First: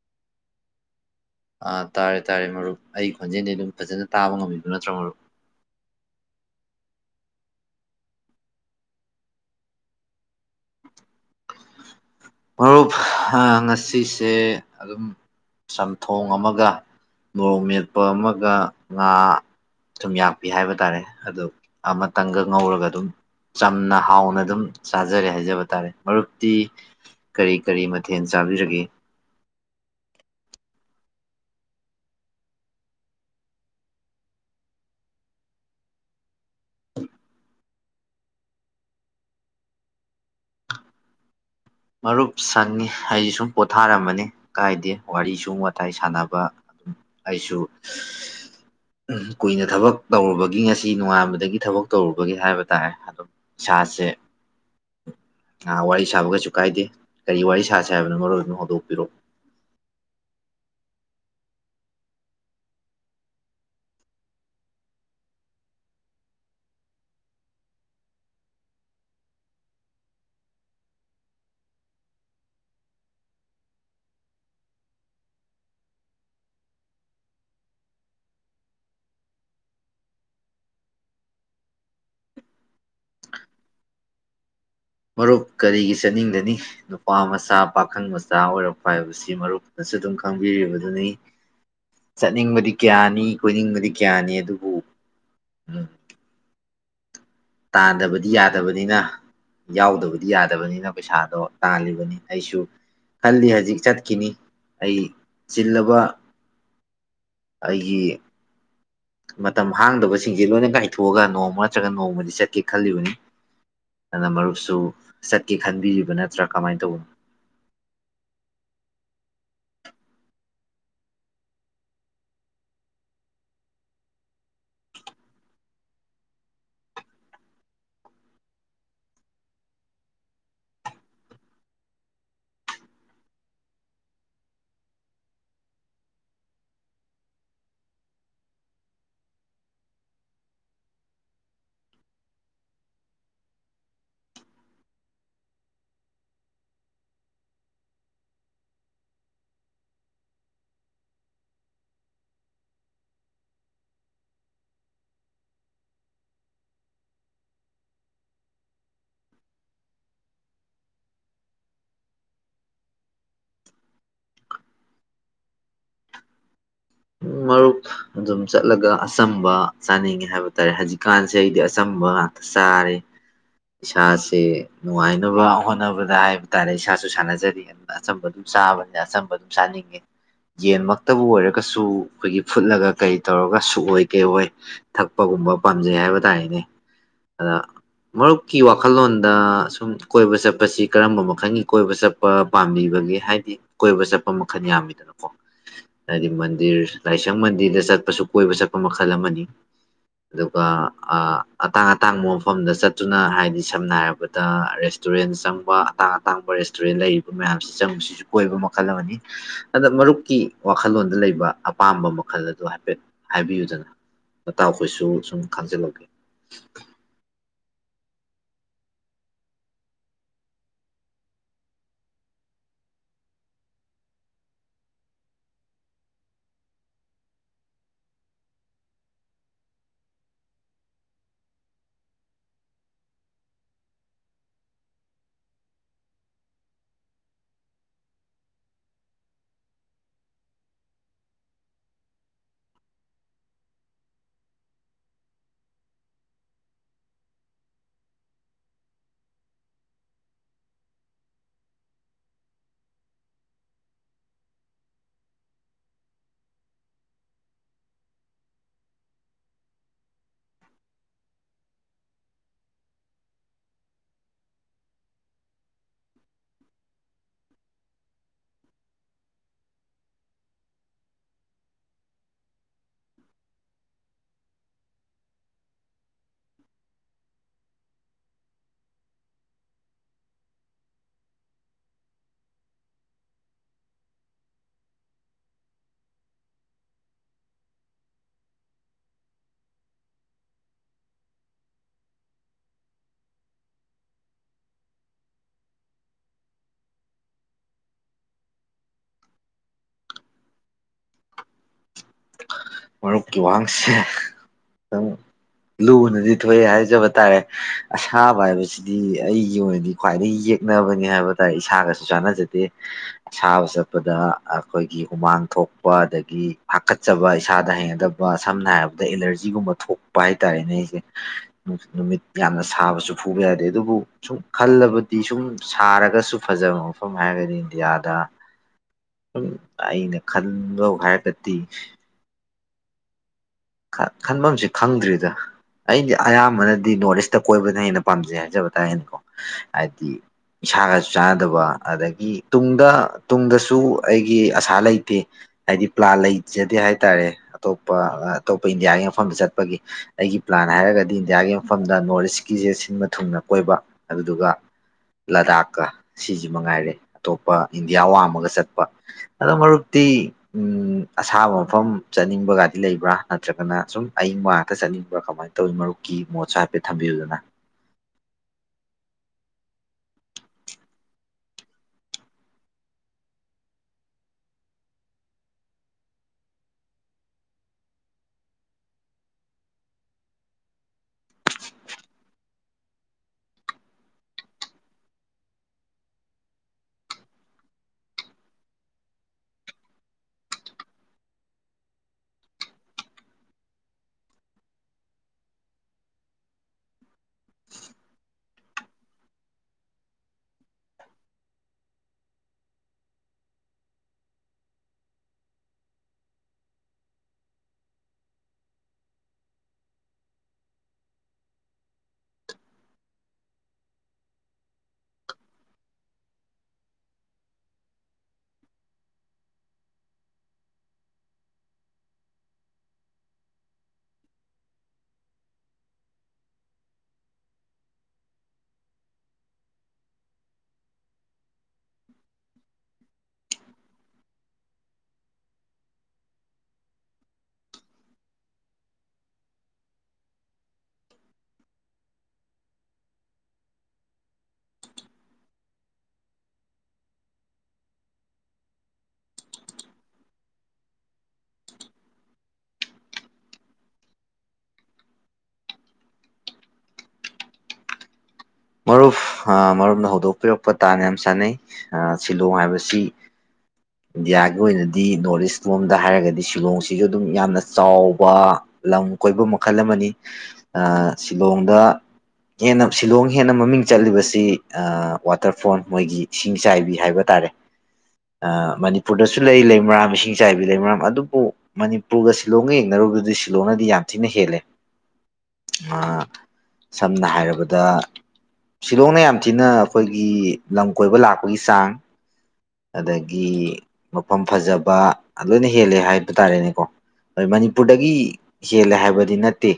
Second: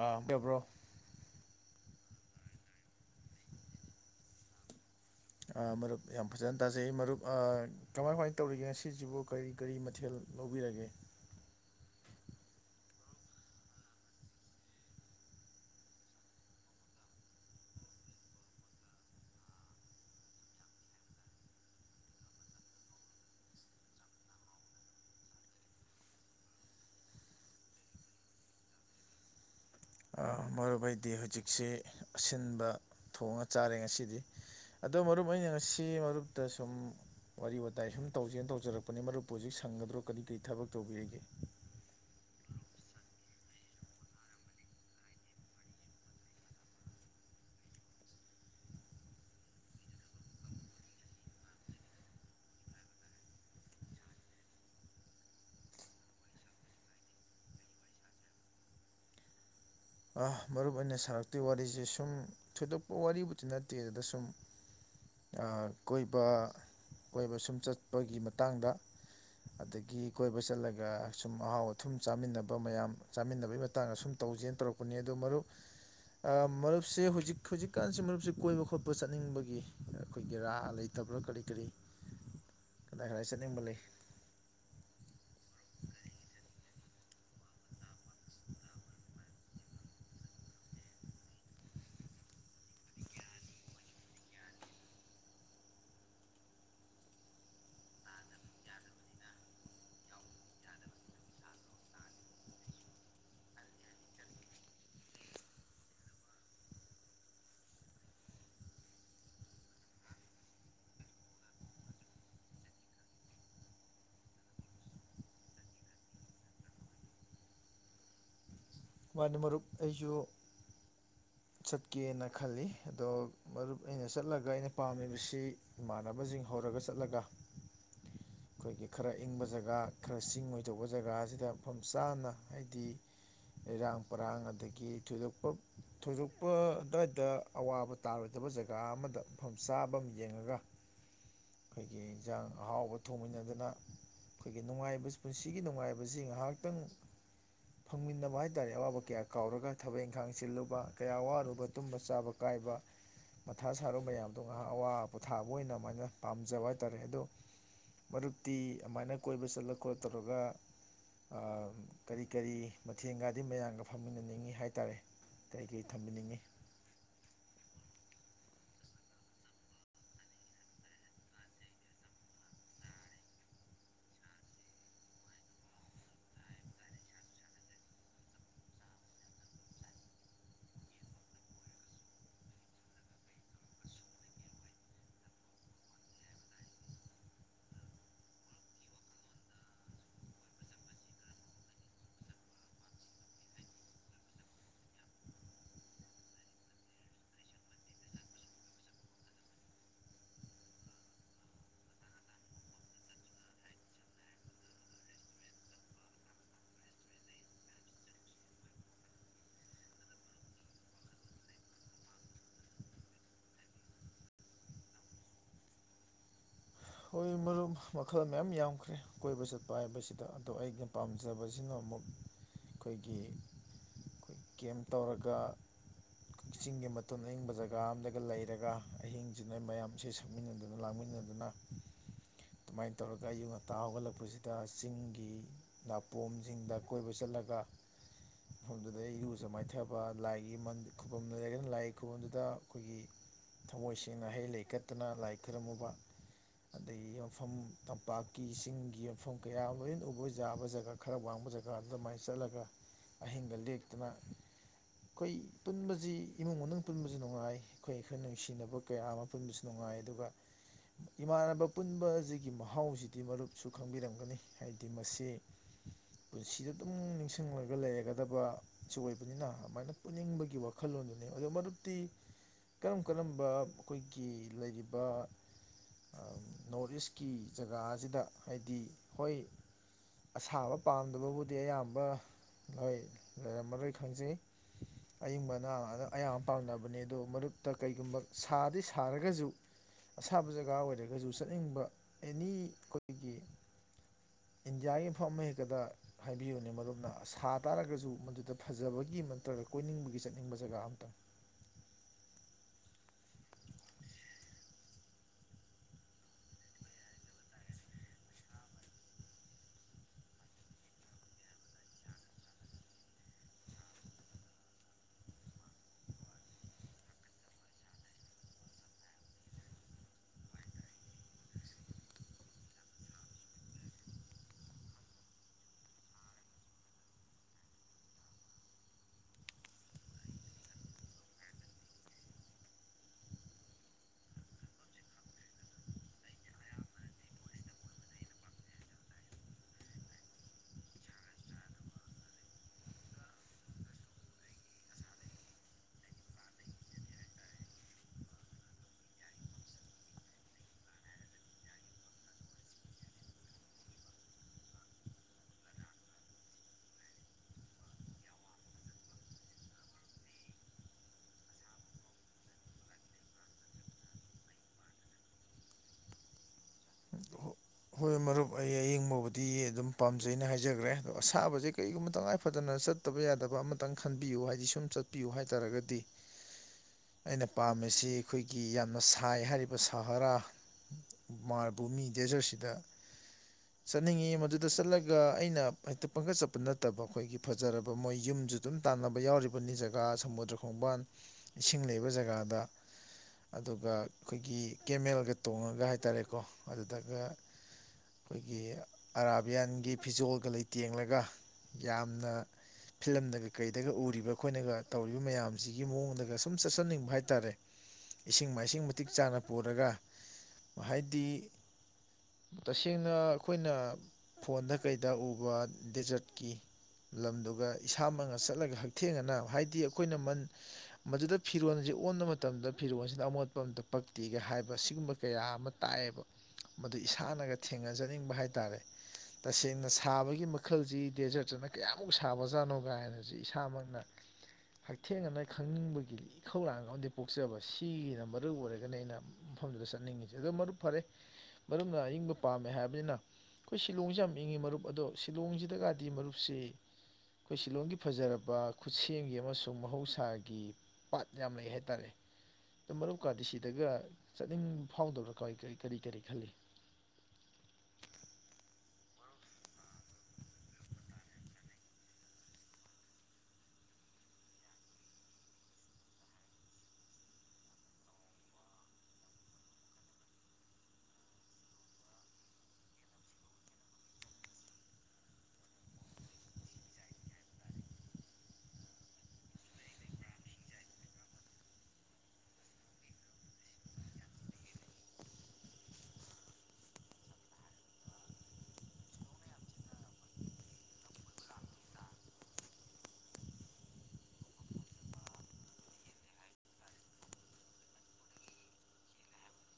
ꯑ ꯕ꯭ꯔꯣ ꯑꯥ ꯇꯥꯔꯦ ꯇꯥꯔꯦ ꯃꯔꯨꯞ ꯑꯩ ꯈꯣꯟꯖꯦꯜꯗꯤ ꯑꯗꯨꯝ ꯐꯖꯅ ꯇꯥꯕ ꯉꯝꯃꯤꯕ ꯅꯠꯇ꯭ꯔꯣ ꯃꯔꯨꯞ ꯃꯔꯨꯞ ꯌꯥꯝ ꯐꯖꯅ ꯇꯥꯖꯩ ꯃꯔꯨꯞ ꯀꯃꯥꯏ ꯀꯃꯥꯏꯅ ꯇꯧꯔꯤꯒꯦ ꯁꯤꯁꯤꯕꯨ ꯀꯔꯤ ꯀꯔꯤ ꯃꯊꯦꯜ ꯂꯧꯕꯤꯔꯒꯦ ꯃꯔꯨꯞ ꯉꯁꯤꯁꯦ ꯑꯗꯨꯝ ꯆꯝꯊꯣꯡ ꯑꯃꯒ ꯃꯣꯔꯣꯡ ꯃꯦꯠꯄ ꯑꯃꯒ ꯉꯥ ꯁꯨꯝ ꯌꯥꯛꯄꯤ ꯍꯥꯏꯕ ꯇꯥꯔꯦ ꯑꯗꯨꯗ ꯑꯃꯇꯪꯒ ꯉꯧꯔꯒ ꯑꯗꯨꯝ ꯆꯝꯅ ꯍꯥꯎꯅ ꯑꯗꯨꯝ ꯆꯥꯖꯔꯦ ꯍꯥꯏꯖꯕ ꯇꯥꯔꯦ ꯃꯔꯨꯞꯇꯤ ꯀꯔꯤ ꯀꯔꯤ ꯃꯊꯦꯜ ꯆꯥꯕꯤꯔꯒꯦ ꯃꯔꯨꯞ ꯑꯩꯗꯤ ꯍꯧꯖꯤꯛꯁꯤ ꯑꯁꯤꯟꯕ ꯊꯣꯡꯉ ꯆꯥꯔꯦ ꯉꯁꯤꯗꯤ ꯑꯗꯣ ꯃꯔꯨꯞ ꯑꯩꯅ ꯉꯁꯤ ꯃꯔꯨꯞꯇ ꯁꯨꯝ ꯋꯥꯔꯤ ꯋꯥꯇꯥꯏ ꯁꯨꯝ ꯇꯧꯁꯦꯅ ꯇꯧꯖꯔꯛꯄꯅꯤ ꯃꯔꯨꯞꯄꯨ ꯍꯧꯖꯤꯛ ꯁꯪꯒꯗ꯭ꯔꯣ ꯀꯔꯤ ꯀꯔꯤ ꯊꯕꯛ ꯇꯧꯕꯤꯔꯤꯒꯦ ꯃꯔꯨꯞ ꯁꯟꯅꯤꯤ ꯑꯩꯁꯦ ꯁꯨꯝ ꯄꯣꯊꯥꯔꯝꯃꯅꯤ ꯀꯥꯏꯗꯦ ꯋꯥꯔꯤꯁꯨ ꯋꯥꯇꯥꯏ ꯁꯥꯟꯅꯕ ꯑꯗꯨꯝ ꯑꯩꯁꯨ ꯀꯨꯏꯅ ꯊꯕꯛ ꯇꯧꯔꯨꯕꯒꯤ ꯉꯁꯤ ꯅꯣꯉꯥꯟꯕꯗꯒꯤ ꯊꯕꯛ ꯇꯧꯔꯨꯕꯒꯤ ꯍꯥꯏꯕ ꯇꯥꯔꯦ ꯑꯗꯨꯝ ꯏꯁꯥꯁꯦ ꯋꯥꯔꯤ ꯁꯥꯕꯒꯁꯨ ꯀꯥꯏꯗꯦ ꯀꯔꯤ ꯋꯥꯔꯤ ꯁꯥꯁꯦ ꯍꯥꯏꯕꯅꯣ ꯃꯔ ꯑꯣꯏꯗꯨꯅ ꯍꯧꯗꯣꯛꯄꯤꯔꯛꯑꯣ ꯑ ꯃꯔꯨꯏ ꯑꯣꯏꯅ ꯁꯥꯔꯛꯇꯣꯏ ꯋꯥꯔꯤꯁꯦ ꯁꯨꯝ ꯊꯣꯏꯗꯣꯛꯄ ꯋꯥꯔꯤꯕꯨꯗꯤ ꯅꯠꯇꯦ ꯑꯗꯨꯗ ꯁꯨꯝ ꯀꯣꯏꯕ ꯀꯣꯏꯕ ꯁꯨꯝ ꯆꯠꯄꯒꯤ ꯃꯇꯥꯡꯗ ꯑꯗꯒꯤ ꯀꯣꯏꯕ ꯆꯠꯂꯒ ꯁꯨꯝ ꯑꯍꯥꯎ ꯑꯊꯨꯝ ꯆꯥꯃꯤꯟꯅꯕ ꯃꯌꯥꯝ ꯆꯥꯃꯤꯟꯅꯕꯩ ꯃꯇꯥꯡꯗ ꯁꯨꯝ ꯇꯧꯖꯦꯅ ꯇꯧꯔꯛꯄ ꯂꯄꯅꯤ ꯑꯗꯣ ꯃꯔꯨꯞ ꯃꯔꯨꯞꯁꯦ ꯍꯧꯖꯤꯛ ꯍꯧꯖꯤꯛꯀꯥꯟꯁꯤꯦ ꯃꯔꯨꯞꯁꯦ ꯀꯣꯏꯕ ꯈꯣꯠꯄ ꯆꯠꯅꯤꯡꯕꯒꯤ ꯑꯩꯈꯣꯏꯒꯤꯦ ꯔꯥ ꯂꯩꯇꯕ꯭ꯔꯥ ꯀꯔꯤ ꯀꯔꯤ ꯀꯗꯥꯏ ꯀꯗꯥꯏ ꯆꯠꯅꯤꯡꯕ ꯂꯩ ꯃꯔꯨꯞ ꯀꯔꯤꯒꯤ ꯆꯠꯅꯤꯡꯒꯅꯤ ꯅꯨꯄꯥ ꯃꯆꯥ ꯄꯥꯈꯪ ꯃꯆꯥ ꯑꯣꯏꯔꯛꯄ ꯍꯥꯏꯕꯁꯤ ꯃꯔꯨꯞꯇꯁꯨ ꯑꯗꯨꯝ ꯈꯪꯕꯤꯔꯤꯕꯗꯨꯅꯤ ꯆꯠꯅꯤꯡꯕꯗꯤ ꯀꯌꯥꯅꯤ ꯀꯣꯏꯅꯤꯡꯕꯗꯤ ꯀꯌꯥꯅꯤ ꯑꯗꯨꯕꯨ ꯎ ꯇꯥꯗꯕꯗꯤ ꯌꯥꯗꯕꯅꯤꯅ ꯌꯥꯎꯗꯕꯗꯤ ꯌꯥꯗꯕꯅꯤꯅ ꯄꯩꯁꯥꯗꯣ ꯇꯥꯜꯂꯤꯕꯅꯤ ꯑꯩꯁꯨ ꯈꯜꯂꯤ ꯍꯧꯖꯤꯛ ꯆꯠꯈꯤꯅꯤ ꯑꯩ ꯆꯤꯜꯂꯕ ꯑꯩꯒꯤ ꯃꯇꯝ ꯍꯥꯡꯗꯕꯁꯤꯡꯁ ꯂꯣꯏꯅ ꯀꯥꯏꯊꯣꯛꯑꯒ ꯅꯣꯡꯃ ꯅꯠꯇ꯭ꯔꯒ ꯅꯣꯡꯃꯗꯤ ꯆꯠꯀꯦ ꯈꯜꯂꯤꯕꯅꯤ ꯑꯗꯨꯅ ꯃꯔꯨꯞꯁꯨ ꯆꯠꯀꯦ ꯈꯟꯕꯤꯔꯤꯕ ꯅꯠꯇ꯭ꯔꯥ ꯀꯃꯥꯏꯅ ꯇꯧꯕꯅꯣ ꯃꯥꯗꯤ ꯃꯔꯨꯞ ꯑꯩꯁꯨ ꯆꯠꯀꯦꯅ ꯈꯜꯂꯤ ꯑꯗꯣ ꯃꯔꯨꯞ ꯑꯩꯅ ꯆꯠꯂꯒ ꯑꯩꯅ ꯄꯥꯝꯃꯤꯕꯁꯤ ꯏꯃꯥꯟꯅꯕꯁꯤꯡ ꯍꯧꯔꯒ ꯆꯠꯂꯒ ꯑꯩꯈꯣꯏꯒꯤ ꯈꯔ ꯏꯪꯕ ꯖꯒꯥ ꯈꯔ ꯆꯤꯡ ꯑꯣꯏꯗꯣꯛꯄ ꯖꯒꯥꯁꯤꯗ ꯃꯐꯝ ꯆꯥꯅ ꯍꯥꯏꯗꯤ ꯂꯩꯔꯥꯡ ꯄꯔꯥꯡ ꯑꯗꯒꯤ ꯊꯣꯏꯗꯣꯛꯄ ꯊꯣꯏꯗꯣꯛꯄ ꯑꯗꯨꯋꯥꯏꯗ ꯑꯋꯥꯕ ꯇꯥꯔꯣꯏꯗꯕ ꯖꯒꯥ ꯑꯃꯗ ꯃꯐꯝ ꯆꯥꯕ ꯑꯃ ꯌꯦꯡꯉꯒ ꯑꯩꯈꯣꯏꯒꯤ ꯏꯟꯁꯥꯡ ꯑꯍꯥꯎꯕ ꯊꯣꯡꯃꯤꯟꯅꯗꯅ ꯑꯩꯈꯣꯏꯒꯤ ꯅꯨꯡꯉꯥꯏ ꯄꯨꯟꯁꯤꯒꯤ ꯅꯨꯡꯉꯥꯏꯕꯁꯤ ꯉꯥꯏꯍꯥꯛꯇꯪ ꯐꯪꯃꯤꯟꯅꯕ ꯍꯥꯏ ꯍꯥꯏꯕ ꯇꯔꯦ ꯑꯋꯥꯕ ꯀꯌꯥ ꯀꯥꯎꯔꯒ ꯊꯕꯛ ꯏꯪꯈꯥꯡ ꯆꯤꯜꯂꯨꯕ ꯀꯌꯥ ꯋꯥꯔꯨꯕ ꯇꯨꯝꯕ ꯆꯥꯕ ꯀꯥꯏꯕ ꯃꯊꯥ ꯁꯥꯔꯨꯕ ꯃꯌꯥꯝꯗꯣ ꯉꯥꯏꯍꯥꯛ ꯑꯋꯥ ꯄꯣꯊꯥꯕ ꯑꯣꯏꯅ ꯑꯗꯨꯃꯥꯏꯅ ꯄꯥꯝꯖꯕ ꯍꯥꯏꯇꯥꯥꯔꯦ ꯑꯗꯣ ꯃꯔꯛꯇꯤ ꯑꯗꯨꯃꯥꯏꯅ ꯀꯣꯏꯕ ꯆꯠꯂ ꯈꯣꯠꯂ ꯇꯧꯔꯒ ꯀꯔꯤ ꯀꯔꯤ ꯃꯊꯦꯡꯒ ꯑꯗꯨ ꯃꯌꯥꯝꯒ ꯐꯝꯃꯤꯟꯅꯅꯤꯡꯏꯤ ꯍꯥꯏꯇꯥꯔꯦ ꯀꯔꯤ ꯀꯔꯤ ꯊꯝꯕꯤꯅꯤꯡꯉꯤ ꯃꯔꯨꯞ ꯑꯗꯨꯝ ꯆꯠꯂꯒ ꯑꯆꯝꯕ ꯆꯥꯅꯤꯡꯉꯦ ꯍꯥꯏꯕ ꯇꯥꯔꯦ ꯍꯧꯖꯤꯛꯀꯥꯟꯁꯦ ꯑꯩꯗꯤ ꯑꯆꯝꯕ ꯉꯥꯛꯇ ꯆꯥꯔꯦ ꯏꯁꯥꯁꯦ ꯅꯨꯡꯉꯥꯏꯅꯕ ꯍꯣꯠꯅꯕꯗ ꯍꯥꯏꯕ ꯇꯥꯔꯦ ꯏꯁꯥꯁꯨ ꯁꯥꯟꯅꯖꯔꯤ ꯑꯗꯨꯅ ꯑꯆꯝꯕ ꯑꯗꯨꯝ ꯆꯥꯕꯅꯤꯅ ꯑꯆꯝꯕ ꯑꯗꯨꯝ ꯆꯥꯅꯤꯡꯉꯦ ꯌꯦꯟꯃꯛꯇꯕꯨ ꯑꯣꯏꯔꯛ ꯀꯩꯁꯨ ꯑꯩꯈꯣꯏꯒꯤ ꯐꯨꯠꯂꯒ ꯀꯔꯤ ꯇꯧꯔꯒ ꯁꯨꯛꯑꯣꯏ ꯀꯩ ꯑꯣꯏ ꯊꯛꯄꯒꯨꯝꯕ ꯄꯥꯝꯖꯩ ꯍꯥꯏꯕ ꯇꯥꯔꯦꯅꯦ ꯑꯗ ꯃꯔꯨꯞꯀꯤ ꯋꯥꯈꯜꯂꯣꯟꯗ ꯁꯨꯝ ꯀꯣꯏꯕ ꯆꯠꯄꯁꯤ ꯀꯔꯝꯕ ꯃꯈꯜꯒꯤ ꯀꯣꯏꯕ ꯆꯠꯄ ꯄꯥꯝꯕꯤꯕꯒꯦ ꯍꯥꯏꯗꯤ ꯀꯣꯏꯕ ꯆꯠꯄ ꯃꯈꯜ ꯌꯥꯝꯃꯤꯗꯅꯀꯣ ꯍꯥꯏꯗꯤ ꯃꯟꯗꯤꯔ ꯂꯥꯏꯁꯪ ꯃꯟꯗꯤꯔꯗ ꯆꯠꯄꯁꯨ ꯀꯣꯏꯕ ꯆꯠꯄ ꯃꯈꯜ ꯑꯃꯅꯤ ꯑꯗꯨꯒ ꯑ ꯑꯇꯥꯡ ꯑꯇꯥꯡꯕ ꯃꯐꯝꯗ ꯆꯠꯇꯨꯅ ꯍꯥꯏꯗꯤ ꯁꯝꯅ ꯍꯥꯏꯔꯕꯗ ꯔꯦꯁꯇꯨꯔꯦꯟ ꯆꯪꯕ ꯑꯇꯥꯡ ꯑꯇꯥꯡꯕ ꯔꯦꯁꯇꯨꯔꯦꯟ ꯂꯩꯔꯤꯕ ꯃꯌꯥꯝꯁꯤ ꯆꯪꯕꯁꯤꯁꯨ ꯀꯣꯏꯕ ꯃꯈꯜ ꯑꯃꯅꯤ ꯑꯗ ꯃꯔꯨꯞꯀꯤ ꯋꯥꯈꯜꯂꯣꯟ ꯗ ꯂꯩꯕ ꯑꯄꯥꯝꯕ ꯃꯈꯜ ꯑꯗꯨ ꯍꯥꯏꯐꯦꯠ ꯍꯥꯏꯕꯤꯌꯨꯗꯅ ꯅꯇꯥꯎ ꯑꯩꯈꯣꯏꯁꯨ ꯁꯨꯝ ꯈꯪꯖꯤꯜꯍꯧꯒꯦ ꯍꯣꯏ ꯃꯔꯨꯞ ꯃꯈꯜ ꯃꯌꯥꯝ ꯌꯥꯝꯈ꯭ꯔꯦ ꯀꯣꯏꯕ ꯆꯠꯄ ꯍꯥꯏꯕꯁꯤꯗ ꯑꯗꯣ ꯑꯩꯅ ꯄꯥꯝꯖꯕꯁꯤꯅ ꯑꯃꯨꯛ ꯑꯩꯈꯣꯏꯒꯤ ꯑꯩꯈꯣꯏ ꯀꯦꯝ ꯇꯧꯔꯒ ꯆꯤꯡꯒꯤ ꯃꯇꯣꯟ ꯑꯏꯤꯡꯕ ꯖꯒꯥ ꯑꯝꯗꯒ ꯂꯩꯔꯒ ꯑꯍꯤꯡꯁꯤꯅꯩ ꯃꯌꯥꯝ ꯏꯁꯩ ꯁꯛꯃꯤꯟꯅꯗꯨꯅ ꯂꯥꯡꯃꯤꯟꯅꯗꯨꯅ ꯑꯗꯨꯃꯥꯏꯅ ꯇꯧꯔꯒ ꯑꯌꯨꯛ ꯉꯟꯇꯥ ꯍꯧꯒꯠꯂꯛꯄꯁꯤꯗ ꯆꯤꯡꯒꯤ ꯅꯥꯄꯣꯝꯁꯤꯡꯗ ꯀꯣꯏꯕ ꯆꯠꯂꯒ ꯃꯐꯝꯗꯨꯗ ꯏꯔꯨꯖ ꯃꯥꯏꯊꯕ ꯂꯥꯏꯒꯤ ꯈꯨꯕꯝꯗ ꯂꯩꯔꯒꯅ ꯂꯥꯏꯒꯤ ꯈꯨꯕꯝꯗꯨꯗ ꯑꯩꯈꯣꯏꯒꯤ ꯊꯝꯃꯣꯏ ꯁꯦꯡꯅ ꯍꯩ ꯂꯩ ꯀꯠꯇꯅ ꯂꯥꯏ ꯈꯨꯔꯝꯃꯨꯕ ꯑꯗꯒꯤ ꯌꯐꯝ ꯇꯝꯄꯥꯛꯀꯤ ꯆꯤꯡ ꯃꯐꯝ ꯀꯌꯥ ꯑꯃ ꯂꯣꯏꯅ ꯎꯕ ꯌꯥꯕ ꯖꯒꯥ ꯈꯔ ꯋꯥꯡꯕ ꯖꯒꯥ ꯑꯗꯨꯃꯥꯏꯅ ꯆꯠꯂꯒ ꯑꯍꯤꯡꯒ ꯂꯦꯛꯇꯅ ꯑꯩꯈꯣꯏ ꯄꯨꯟꯕꯁꯤ ꯏꯃꯨꯡ ꯃꯅꯨꯡ ꯄꯨꯟꯕꯁꯤꯁꯨ ꯅꯨꯡꯉꯥꯏ ꯑꯩꯈꯣꯏ ꯑꯩꯈꯣꯏ ꯅꯨꯡꯁꯤꯅꯕ ꯀꯌꯥ ꯑꯃ ꯄꯨꯟꯕꯁꯨ ꯅꯨꯡꯉꯥꯏ ꯑꯗꯨꯒ ꯏꯃꯥꯟꯅꯕ ꯄꯨꯟꯕꯁꯤꯒꯤ ꯃꯍꯥꯎꯁꯤꯗꯤ ꯃꯔꯨꯞꯁꯨ ꯈꯪꯕꯤꯔꯝꯒꯅꯤ ꯍꯥꯏꯗꯤ ꯃꯁꯤ ꯄꯨꯟꯁꯤꯗ ꯑꯗꯨꯝ ꯅꯤꯡꯁꯤꯡꯂꯒ ꯂꯩꯔꯒꯗꯕꯁꯨ ꯑꯣꯏꯕꯅꯤꯅ ꯑꯗꯨꯃꯥꯏꯅ ꯄꯨꯅꯤꯡꯕꯒꯤ ꯋꯥꯈꯜꯂꯣꯟꯗꯨꯅꯤ ꯑꯗꯨ ꯃꯔꯨꯞꯇꯤ ꯀꯔꯝ ꯀꯔꯝꯕ ꯑꯩꯈꯣꯏꯒꯤ ꯂꯩꯔꯤꯕ ꯅꯣꯔꯠ ꯏꯁꯀꯤ ꯖꯒꯥꯁꯤꯗ ꯍꯥꯏꯗꯤ ꯍꯣꯏ ꯑꯁꯥꯕ ꯄꯥꯝꯗꯕꯕꯨꯗꯤ ꯑꯌꯥꯝꯕ ꯍꯣꯏ ꯂꯩꯔꯝꯃꯔꯣꯏ ꯈꯪꯖꯩ ꯑꯏꯤꯡꯕꯅ ꯑꯌꯥꯝꯕ ꯄꯥꯝꯅꯕꯅꯤ ꯑꯗꯣ ꯃꯔꯨꯞꯛꯇ ꯀꯩꯒꯨꯝꯕ ꯁꯥꯗꯤ ꯁꯥꯔꯒꯁꯨ ꯑꯁꯥꯕ ꯖꯒꯥ ꯑꯣꯏꯔꯒ ꯒꯁꯨ ꯆꯠꯅꯤꯡꯕ ꯑꯦꯅꯤ ꯑꯩꯈꯣꯏꯒꯤ ꯏꯟꯗꯤꯌꯥꯒꯤ ꯃꯐꯝ ꯑꯃ ꯍꯦꯛꯇꯗ ꯍꯥꯏꯕꯤꯌꯨꯅꯦ ꯃꯔꯨꯞꯅ ꯁꯥ ꯇꯥꯔꯒꯁꯨ ꯃꯗꯨꯗ ꯐꯖꯕꯒꯤ ꯅꯠꯇ꯭ꯔꯒ ꯀꯣꯏꯅꯤꯡꯕꯒꯤ ꯆꯠꯅꯤꯡꯕ ꯖꯒꯥ ꯑꯝꯇꯪ ꯃꯔꯨꯞꯀꯤ ꯋꯥꯍꯪꯁꯦ ꯈꯤꯇꯪ ꯂꯨꯅꯗꯤ ꯊꯣꯛꯑꯦ ꯍꯥꯏꯖꯕ ꯇꯥꯔꯦ ꯑꯁꯥꯕ ꯍꯥꯏꯕꯁꯤꯗꯤ ꯑꯩꯒꯤ ꯑꯣꯏꯅꯗꯤ ꯈ꯭ꯋꯥꯏꯗꯒꯤ ꯌꯦꯛꯅꯕꯅꯤ ꯍꯥꯏꯕ ꯇꯥꯔꯦ ꯏꯁꯥꯒꯁꯨ ꯆꯥꯟꯅꯖꯗꯦ ꯑꯁꯥꯕ ꯆꯠꯄꯗ ꯑꯩꯈꯣꯏꯒꯤ ꯍꯨꯃꯥꯡ ꯊꯣꯛꯄ ꯑꯗꯒꯤ ꯍꯥꯀꯠꯆꯕ ꯏꯁꯥꯗ ꯍꯩꯅꯗꯕ ꯁꯝꯅ ꯍꯥꯏꯔꯕꯗ ꯑꯦꯂꯔꯖꯤꯒꯨꯝꯕ ꯊꯣꯛꯄ ꯍꯥꯏꯇꯥꯔꯦꯅꯦ ꯑꯩꯁꯦ ꯅꯨꯃꯤꯠ ꯌꯥꯝꯅ ꯁꯥꯕꯁꯨ ꯐꯨꯕ ꯌꯥꯗꯦ ꯑꯗꯨꯕꯨ ꯁꯨꯝ ꯈꯜꯂꯕꯗꯤ ꯁꯨꯝ ꯁꯥꯔꯒꯁꯨ ꯐꯖꯕ ꯃꯐꯝ ꯍꯥꯏꯔꯒꯗꯤ ꯏꯟꯗꯤꯌꯥꯗ ꯁꯨꯝ ꯑꯩꯅ ꯈꯟꯕ ꯍꯥꯏꯔꯒꯗꯤ [unintelligible] ꯈꯟꯐꯝꯁꯤ ꯈꯪꯗ꯭ꯔꯤꯗ ꯑꯩꯗꯤ ꯑꯌꯥꯝꯕꯅꯗꯤ ꯅꯣꯔꯠ ꯏꯁꯇ ꯀꯣꯏꯕꯅ ꯍꯦꯟꯅ ꯄꯥꯝꯖꯩ ꯍꯥꯏꯖꯕ ꯇꯥꯔꯦꯅꯦꯀꯣ ꯍꯥꯏꯗꯤ ꯏꯁꯥꯒꯁꯨ ꯆꯥꯟꯅꯗꯕ ꯑꯗꯒꯤ ꯇꯨꯡꯗ ꯇꯨꯡꯗꯁꯨ ꯑꯩꯒꯤ ꯑꯁꯥ ꯂꯩꯇꯦ ꯍꯥꯏꯗꯤ ꯄ꯭ꯂꯥ ꯂꯩꯖꯗꯦ ꯍꯥꯏ ꯇꯥꯔꯦ ꯑꯇꯣꯞꯄ ꯑꯇꯣꯞꯄ ꯏꯟꯗꯤꯌꯥꯒꯤ ꯃꯐꯝꯗ ꯆꯠꯄꯒꯤ ꯑꯩꯒꯤ ꯄ꯭ꯂꯥꯟ ꯍꯥꯏꯔꯒꯗꯤ ꯏꯟꯗꯤꯌꯥꯒꯤ ꯃꯐꯝꯗ ꯅꯣꯔꯠ ꯏꯁꯀꯤꯁꯦ ꯁꯤꯟꯕ ꯊꯨꯡꯅ ꯀꯣꯏꯕ ꯑꯗꯨꯗꯨꯒ ꯂꯗꯥꯛꯀ ꯁꯤꯁꯤ ꯃꯉꯥꯏꯔꯦ ꯑꯇꯣꯞꯄ ꯏꯟꯗꯤꯌꯥ ꯋꯥꯡꯃꯒ ꯆꯠꯄ ꯑꯗꯣ ꯃꯔꯨꯞꯇꯤ ꯑꯁꯥꯕ ꯃꯐꯝ ꯆꯠꯅꯤꯡꯕꯒꯗꯤ ꯂꯩꯕ꯭ꯔꯥ ꯅꯠꯇ꯭ꯔꯒꯅ ꯁꯨꯝ ꯑꯌꯤꯡꯕ ꯉꯥꯛꯇ ꯆꯠꯅꯤꯡꯕ꯭ꯔꯥ ꯀꯃꯥꯏꯅ ꯇꯧꯋꯤ ꯃꯔꯨꯞꯀꯤ ꯃꯣꯠꯁꯨ ꯍꯥꯏ ꯍꯣꯏ ꯃꯔꯨꯞ ꯑꯩ ꯑꯌꯤꯡꯕꯕꯨꯗꯤ ꯗꯤ ꯑꯗꯨꯝ ꯄꯥꯝꯖꯩꯅ ꯍꯥꯏꯖꯈ꯭ꯔꯦ ꯑꯗꯣ ꯑꯁꯥꯕꯁꯦ ꯀꯩꯒꯨꯝꯕ ꯇꯉꯥꯏꯐꯗꯅ ꯆꯠꯇꯕ ꯌꯥꯗꯕ ꯑꯃꯇꯪ ꯈꯟꯕꯤꯌꯨ ꯍꯥꯏꯗꯤ ꯁꯨꯝ ꯆꯠꯄꯤꯌꯨ ꯍꯥꯏꯇꯥꯥꯔꯒꯗꯤ ꯑꯩꯅ ꯄꯥꯝꯃꯤꯁꯤ ꯑꯩꯈꯣꯏꯒꯤ ꯌꯥꯝꯅ ꯁꯥꯏ ꯍꯥꯏꯔꯤꯕ ꯁꯍꯔꯥ ꯃꯥꯔ ꯚꯨꯃꯤ ꯗꯦꯖꯔꯠꯁꯤꯗ ꯆꯠꯅꯤꯡꯉꯤ ꯃꯗꯨꯗ ꯆꯠꯂꯒ ꯑꯩꯅ ꯍꯦꯛꯇ ꯄꯪꯀꯠ ꯆꯠꯄ ꯅꯠꯇꯕ ꯑꯩꯈꯣꯏꯒꯤ ꯐꯖꯔꯕ ꯃꯣꯏ ꯌꯨꯝꯁꯨ ꯑꯗꯨꯝ ꯇꯥꯟꯅꯕ ꯌꯥꯎꯔꯤꯕꯅꯤ ꯖꯒꯥ ꯁꯃꯨꯗ꯭ꯔ ꯈꯣꯡꯕꯥꯟ ꯏꯁꯤꯡ ꯂꯩꯕ ꯖꯒꯥꯗ ꯑꯗꯨꯒ ꯑꯩꯈꯣꯏꯒꯤ ꯀꯦꯃꯦꯜꯒ ꯇꯣꯡꯉꯒ ꯍꯥꯏꯇꯥꯔꯦꯀꯣ ꯑꯗꯨꯗꯒ ꯑꯩꯈꯣꯏꯒꯤ ꯑꯔꯥꯕꯤꯌꯥꯟꯒꯤ ꯐꯤꯖꯣꯜꯒ ꯂꯩꯇꯦꯡꯂꯒ ꯌꯥꯝꯅ ꯐꯤꯂꯝꯗ ꯀꯩ ꯀꯩꯗꯒ ꯎꯔꯤꯕ ꯑꯩꯈꯣꯏꯅꯒ ꯇꯧꯔꯤꯕ ꯃꯌꯥꯝꯁꯤꯒꯤ ꯃꯑꯣꯡꯗꯒ ꯁꯨꯝ ꯆꯠꯆꯟꯅꯤꯡꯕ ꯍꯥꯏꯇꯥꯔꯦ ꯏꯁꯤꯡ ꯃꯥꯏꯁꯤꯡ ꯃꯇꯤꯛ ꯆꯥꯅ ꯄꯨꯔꯒ ꯍꯥꯏꯗꯤ ꯇꯁꯦꯡꯅ ꯑꯩꯈꯣꯏꯅ ꯐꯣꯟꯗ ꯀꯩꯗ ꯎꯕ ꯗꯦꯖꯔꯠꯀꯤ ꯂꯝꯗꯨꯒ ꯏꯁꯥꯃꯛꯅ ꯆꯠꯂꯒ ꯍꯛꯊꯦꯡꯅꯅ ꯍꯥꯏꯗꯤ ꯑꯩꯈꯣꯏꯅ ꯃꯗꯨꯗ ꯐꯤꯔꯣꯜꯁꯦ ꯑꯣꯟꯕ ꯃꯇꯝꯗ ꯐꯤꯔꯣꯜꯁꯤꯅ ꯑꯃꯣꯠꯄ ꯑꯃꯝꯇ ꯄꯛꯇꯦꯒ ꯍꯥꯏꯕ ꯁꯤꯒꯨꯝꯕ ꯀꯌꯥ ꯑꯃ ꯇꯥꯏꯌꯦꯕ ꯃꯗꯨ ꯏꯁꯥꯅꯒ ꯊꯦꯡꯅꯖꯅꯤꯡꯕ ꯍꯥꯏ ꯇꯥꯔꯦ ꯇꯁꯦꯡꯅ ꯁꯥꯕꯒꯤ ꯃꯈꯜꯁꯤ ꯗꯦꯖꯔꯠꯇꯨꯅ ꯀꯌꯥꯃꯨꯛ ꯁꯥꯕꯖꯥꯠꯅꯣ ꯀꯥꯏꯅꯁꯤ ꯏꯁꯥꯃꯛꯅ ꯍꯛꯊꯦꯡꯅꯅ ꯈꯪꯅꯤꯡꯕꯒꯤ ꯏꯈꯧꯔꯥꯡ ꯑꯃꯗꯤ ꯄꯣꯛꯆꯕ ꯁꯤꯒꯤꯅ ꯃꯔꯨ ꯑꯣꯏꯔꯒꯅ ꯑꯩꯅ ꯃꯐꯝꯗꯨꯗ ꯆꯠꯅꯤꯡꯉꯤꯁꯦ ꯑꯗꯨ ꯃꯔꯨꯞ ꯐꯔꯦ ꯃꯔꯨꯞꯅ ꯑꯏꯪꯕ ꯄꯥꯝꯃꯦ ꯍꯥꯏꯕꯅꯤꯅ ꯑꯩꯈꯣꯏ ꯁꯤꯂꯣꯡꯁꯦ ꯌꯥꯝ ꯏꯪꯉꯤ ꯃꯔꯨꯞ ꯑꯗꯣ ꯁꯤꯂꯣꯡꯁꯤꯗꯒꯗꯤ ꯃꯔꯨꯞꯁꯤ ꯑꯩꯈꯣꯏ ꯁꯤꯂꯣꯡꯒꯤ ꯐꯖꯔꯕ ꯈꯨꯠꯁꯦꯝꯒꯤ ꯑꯃꯁꯨꯡ ꯃꯍꯧꯁꯥꯒꯤ ꯄꯥꯠ ꯌꯥꯝ ꯂꯩ ꯍꯥꯏ ꯇꯥꯔꯦ ꯑ ꯃꯔꯨꯞꯀꯥꯗꯤ ꯁꯤꯗꯒ ꯆꯠꯅꯤꯡꯕ ꯐꯥꯎꯗꯕ꯭ꯔꯥ ꯀꯃꯥꯏ ꯀꯔꯤ ꯀꯔꯤ ꯈꯜꯂꯤ ꯃꯔꯨꯞ ꯃꯔꯨꯞꯅ ꯍꯧꯗꯣꯛꯄꯤꯔꯛꯄ ꯇꯥꯅ ꯌꯥꯝ ꯁꯥꯟꯅꯩ ꯁꯤꯂꯣꯡ ꯍꯥꯏꯕꯁꯤ ꯏꯟꯗꯤꯌꯥꯒꯤ ꯑꯣꯏꯅꯗꯤ ꯅꯣꯔꯠ ꯏꯁ ꯂꯣꯝꯗ ꯍꯥꯏꯔꯒꯗꯤ ꯁꯤꯂꯣꯡꯁꯤꯁꯨ ꯑꯗꯨꯝ ꯌꯥꯝꯅ ꯆꯥꯎꯕ ꯂꯝ ꯀꯣꯏꯕꯝ ꯃꯈꯜ ꯑꯃꯅꯤ ꯁꯤꯂꯣꯡꯗ ꯍꯦꯟꯅ ꯁꯤꯂꯣꯡ ꯍꯦꯟꯅ ꯃꯃꯤꯡ ꯆꯠꯂꯤꯕꯁꯤ ꯑ ꯋꯥꯇꯔꯐꯣꯟ ꯃꯣꯏꯒꯤ ꯏꯁꯤꯡ ꯆꯥꯏꯕꯤ ꯍꯥꯏꯕ ꯇꯥꯔꯦ ꯑ ꯃꯅꯤꯄꯨꯔꯗꯁꯨ ꯂꯩ ꯂꯩꯃꯔꯥꯝ ꯏꯁꯤꯡ ꯆꯥꯏꯕꯤ ꯂꯩꯃꯔꯥꯝ ꯑꯗꯨꯕꯨ ꯃꯅꯤꯄꯨꯔꯒ ꯁꯤꯂꯣꯡꯒ ꯌꯦꯡꯅꯔꯨꯕꯗꯗꯤ ꯁꯤꯂꯣꯡꯅ ꯌꯥꯝ ꯊꯤꯅ ꯍꯦꯜꯂꯦ ꯑ ꯁꯝꯅ ꯍꯥꯏꯔꯕꯗ ꯁꯤꯂꯣꯡꯅ ꯌꯥꯝ ꯊꯤꯅ ꯑꯩꯈꯣꯏꯒꯤ ꯂꯝ ꯀꯣꯏꯕ ꯂꯥꯛꯄꯒꯤ ꯆꯥꯡ ꯑꯗꯒꯤ ꯃꯐꯝ ꯐꯖꯕ ꯂꯣꯏꯅ ꯍꯦꯜꯂꯦ ꯍꯥꯏꯕ ꯇꯥꯔꯦꯅꯦꯀꯣ ꯑꯍꯣꯏ ꯃꯅꯤꯄꯨꯔꯗꯒꯤ ꯍꯦꯜꯂꯦ ꯍꯥꯏꯕꯗꯤ ꯅꯠꯇꯦ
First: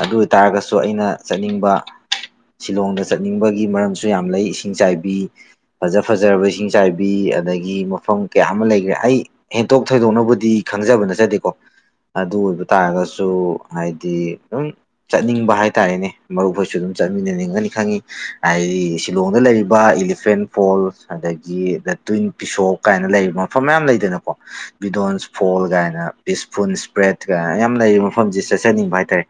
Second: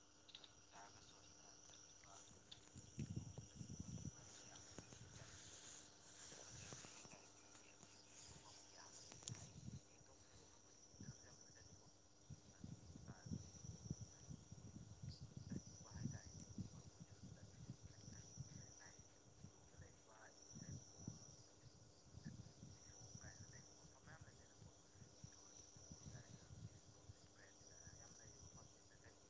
ꯑꯗꯨ ꯑꯣꯏ ꯇꯥꯔꯒꯁꯨ ꯑꯩꯅ ꯆꯠꯅꯤꯡꯕ ꯁꯤꯂꯣꯡꯗ ꯆꯠꯅꯤꯡꯕꯒꯤ ꯃꯔꯝꯁꯨ ꯌꯥꯝ ꯂꯩ ꯏꯁꯤꯡꯆꯥꯏꯕꯤ ꯐꯖ ꯐꯖꯔꯕ ꯏꯁꯤꯡꯆꯥꯏꯕꯤ ꯑꯗꯒꯤ ꯃꯐꯝ ꯀꯌꯥ ꯑꯃ ꯂꯩꯈ꯭ꯔꯦ ꯑꯩ ꯍꯦꯟꯇꯣꯛ ꯊꯣꯏꯗꯣꯛꯅꯕꯨꯗꯤ ꯈꯪꯖꯕ ꯅꯠꯆꯗꯦꯀꯣ ꯑꯗꯨ ꯑꯣꯏꯕ ꯇꯥꯔꯒꯁꯨ ꯍꯥꯏꯗꯤ ꯑꯗꯨꯝ ꯆꯠꯅꯤꯡꯕ ꯍꯥꯏ ꯇꯥꯔꯦꯅꯦ ꯃꯔꯨꯞꯈꯣꯏꯁꯨ ꯑꯗꯨꯝ ꯆꯠꯃꯤꯟꯅꯅꯤꯡꯉꯅꯤ ꯈꯪꯉꯤ ꯍꯥꯏꯗꯤ ꯁꯤꯂꯣꯡꯗ ꯂꯩꯔꯤꯕ ꯏꯂꯤꯐꯦꯟ ꯐꯣꯜ ꯑꯗꯒꯤ ꯗ ꯇ꯭ꯋꯤꯟ ꯄꯤꯁꯣꯛ ꯀꯥꯏꯅ ꯂꯩꯔꯤꯕ ꯃꯐꯝ ꯃꯌꯥꯝ ꯂꯩꯗꯅꯀꯣ ꯕꯤꯗꯣꯟꯁ ꯐꯣꯜ ꯀꯥꯏꯅ ꯄꯤꯁꯄꯨꯟ ꯁꯄ꯭ꯔꯦꯠ ꯀꯥꯏꯅ ꯃꯌꯥꯝ ꯂꯩꯔꯤꯕ ꯃꯐꯝꯁꯤ ꯆꯠꯆꯅꯤꯡꯕ ꯍꯥꯏꯇꯥꯔꯦ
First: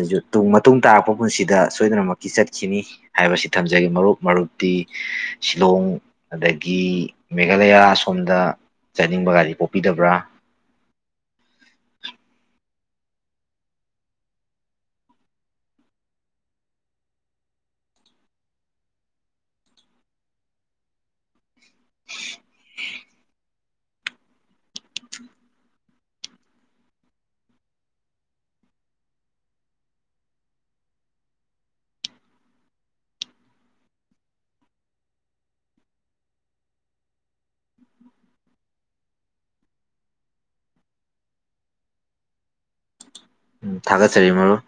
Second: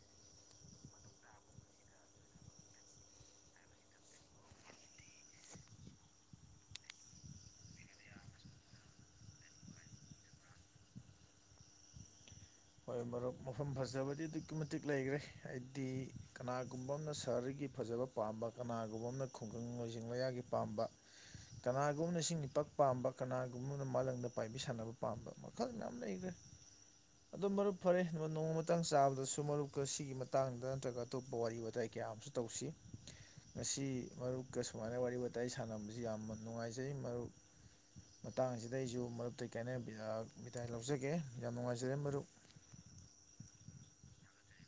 ꯑꯗꯨꯁꯨ ꯃꯇꯨꯡ ꯇꯥꯔꯛꯄ ꯄꯨꯟꯁꯤꯗ ꯁꯣꯏꯗꯅꯃꯛꯀꯤ ꯆꯠꯈꯤꯅꯤ ꯍꯥꯏꯕꯁꯤ ꯊꯝꯖꯒꯦ ꯃꯔꯨꯞ ꯃꯔꯨꯞꯇꯤ ꯁꯤꯂꯣꯡ ꯑꯗꯒꯤ ꯃꯦꯘꯥꯂꯌꯥ ꯑꯁꯣꯝꯗ ꯆꯠꯅꯤꯡꯕ ꯒꯥꯔꯤ ꯄꯣꯛꯄꯤꯗꯕ꯭ꯔꯥ ꯍꯣꯏ ꯃꯔꯨꯞ ꯃꯐꯝ ꯐꯖꯕꯗꯤ ꯑꯗꯨꯛꯀꯤ ꯃꯇꯤꯛ ꯂꯩꯈ꯭ꯔꯦ ꯍꯥꯏꯗꯤ ꯀꯅꯥꯒꯨꯝꯕ ꯑꯃꯅ ꯁꯍꯔꯒꯤ ꯐꯖꯕ ꯄꯥꯝꯕ ꯀꯅꯥꯒꯨꯝꯕ ꯑꯃꯅ ꯈꯨꯡꯒꯪ ꯂꯣꯏꯖꯤꯡ ꯂꯌꯥꯒꯤ ꯄꯥꯝꯕ ꯀꯅꯥꯒꯨꯝꯕꯅ ꯏꯁꯤꯡ ꯒꯤ ꯏꯄꯥꯛꯛ ꯄꯥꯝꯕ ꯀꯅꯥꯒꯨꯝꯕ ꯑꯃꯅ ꯃꯥꯂꯪꯗ ꯄꯥꯏꯕꯤ ꯁꯥꯟꯅꯕ ꯄꯥꯝꯕ ꯃꯈꯜ ꯌꯥꯝ ꯂꯩꯈ꯭ꯔꯦ ꯑꯗꯨꯝ ꯃꯔꯨꯞ ꯐꯔꯦ ꯅꯣꯡꯃ ꯃꯇꯥꯡ ꯆꯥꯕꯗꯁꯨ ꯃꯔꯨꯞꯀ ꯁꯤꯒꯤ ꯃꯇꯥꯡꯗ ꯅꯠꯇ꯭ꯔꯒ ꯑꯇꯣꯞꯄ ꯋꯥꯔꯤ ꯋꯥꯇꯥꯏ ꯀꯌꯥ ꯑꯃꯁꯨ ꯇꯧꯁꯤ ꯉꯁꯤ ꯃꯔꯨꯞꯀ ꯁꯨꯃꯥꯏꯅ ꯋꯥꯔꯤ ꯋꯥꯇꯥꯏ ꯁꯥꯟꯅꯕꯁꯤ ꯌꯥꯝꯅ ꯅꯨꯡꯉꯥꯏꯖꯩ ꯃꯔꯨꯞ ꯃꯇꯥꯡꯁꯤꯗ ꯑꯩꯁꯨ ꯃꯔꯨꯞꯇ ꯀꯥꯏꯅ ꯃꯤꯇꯥꯏ ꯂꯧꯖꯒꯦ ꯌꯥꯝ ꯅꯨꯡꯉꯥꯏꯖꯔꯦ ꯃꯔꯨꯞ ꯎꯝ ꯊꯥꯒꯠ ꯆꯔꯤ ꯃꯔꯨꯞ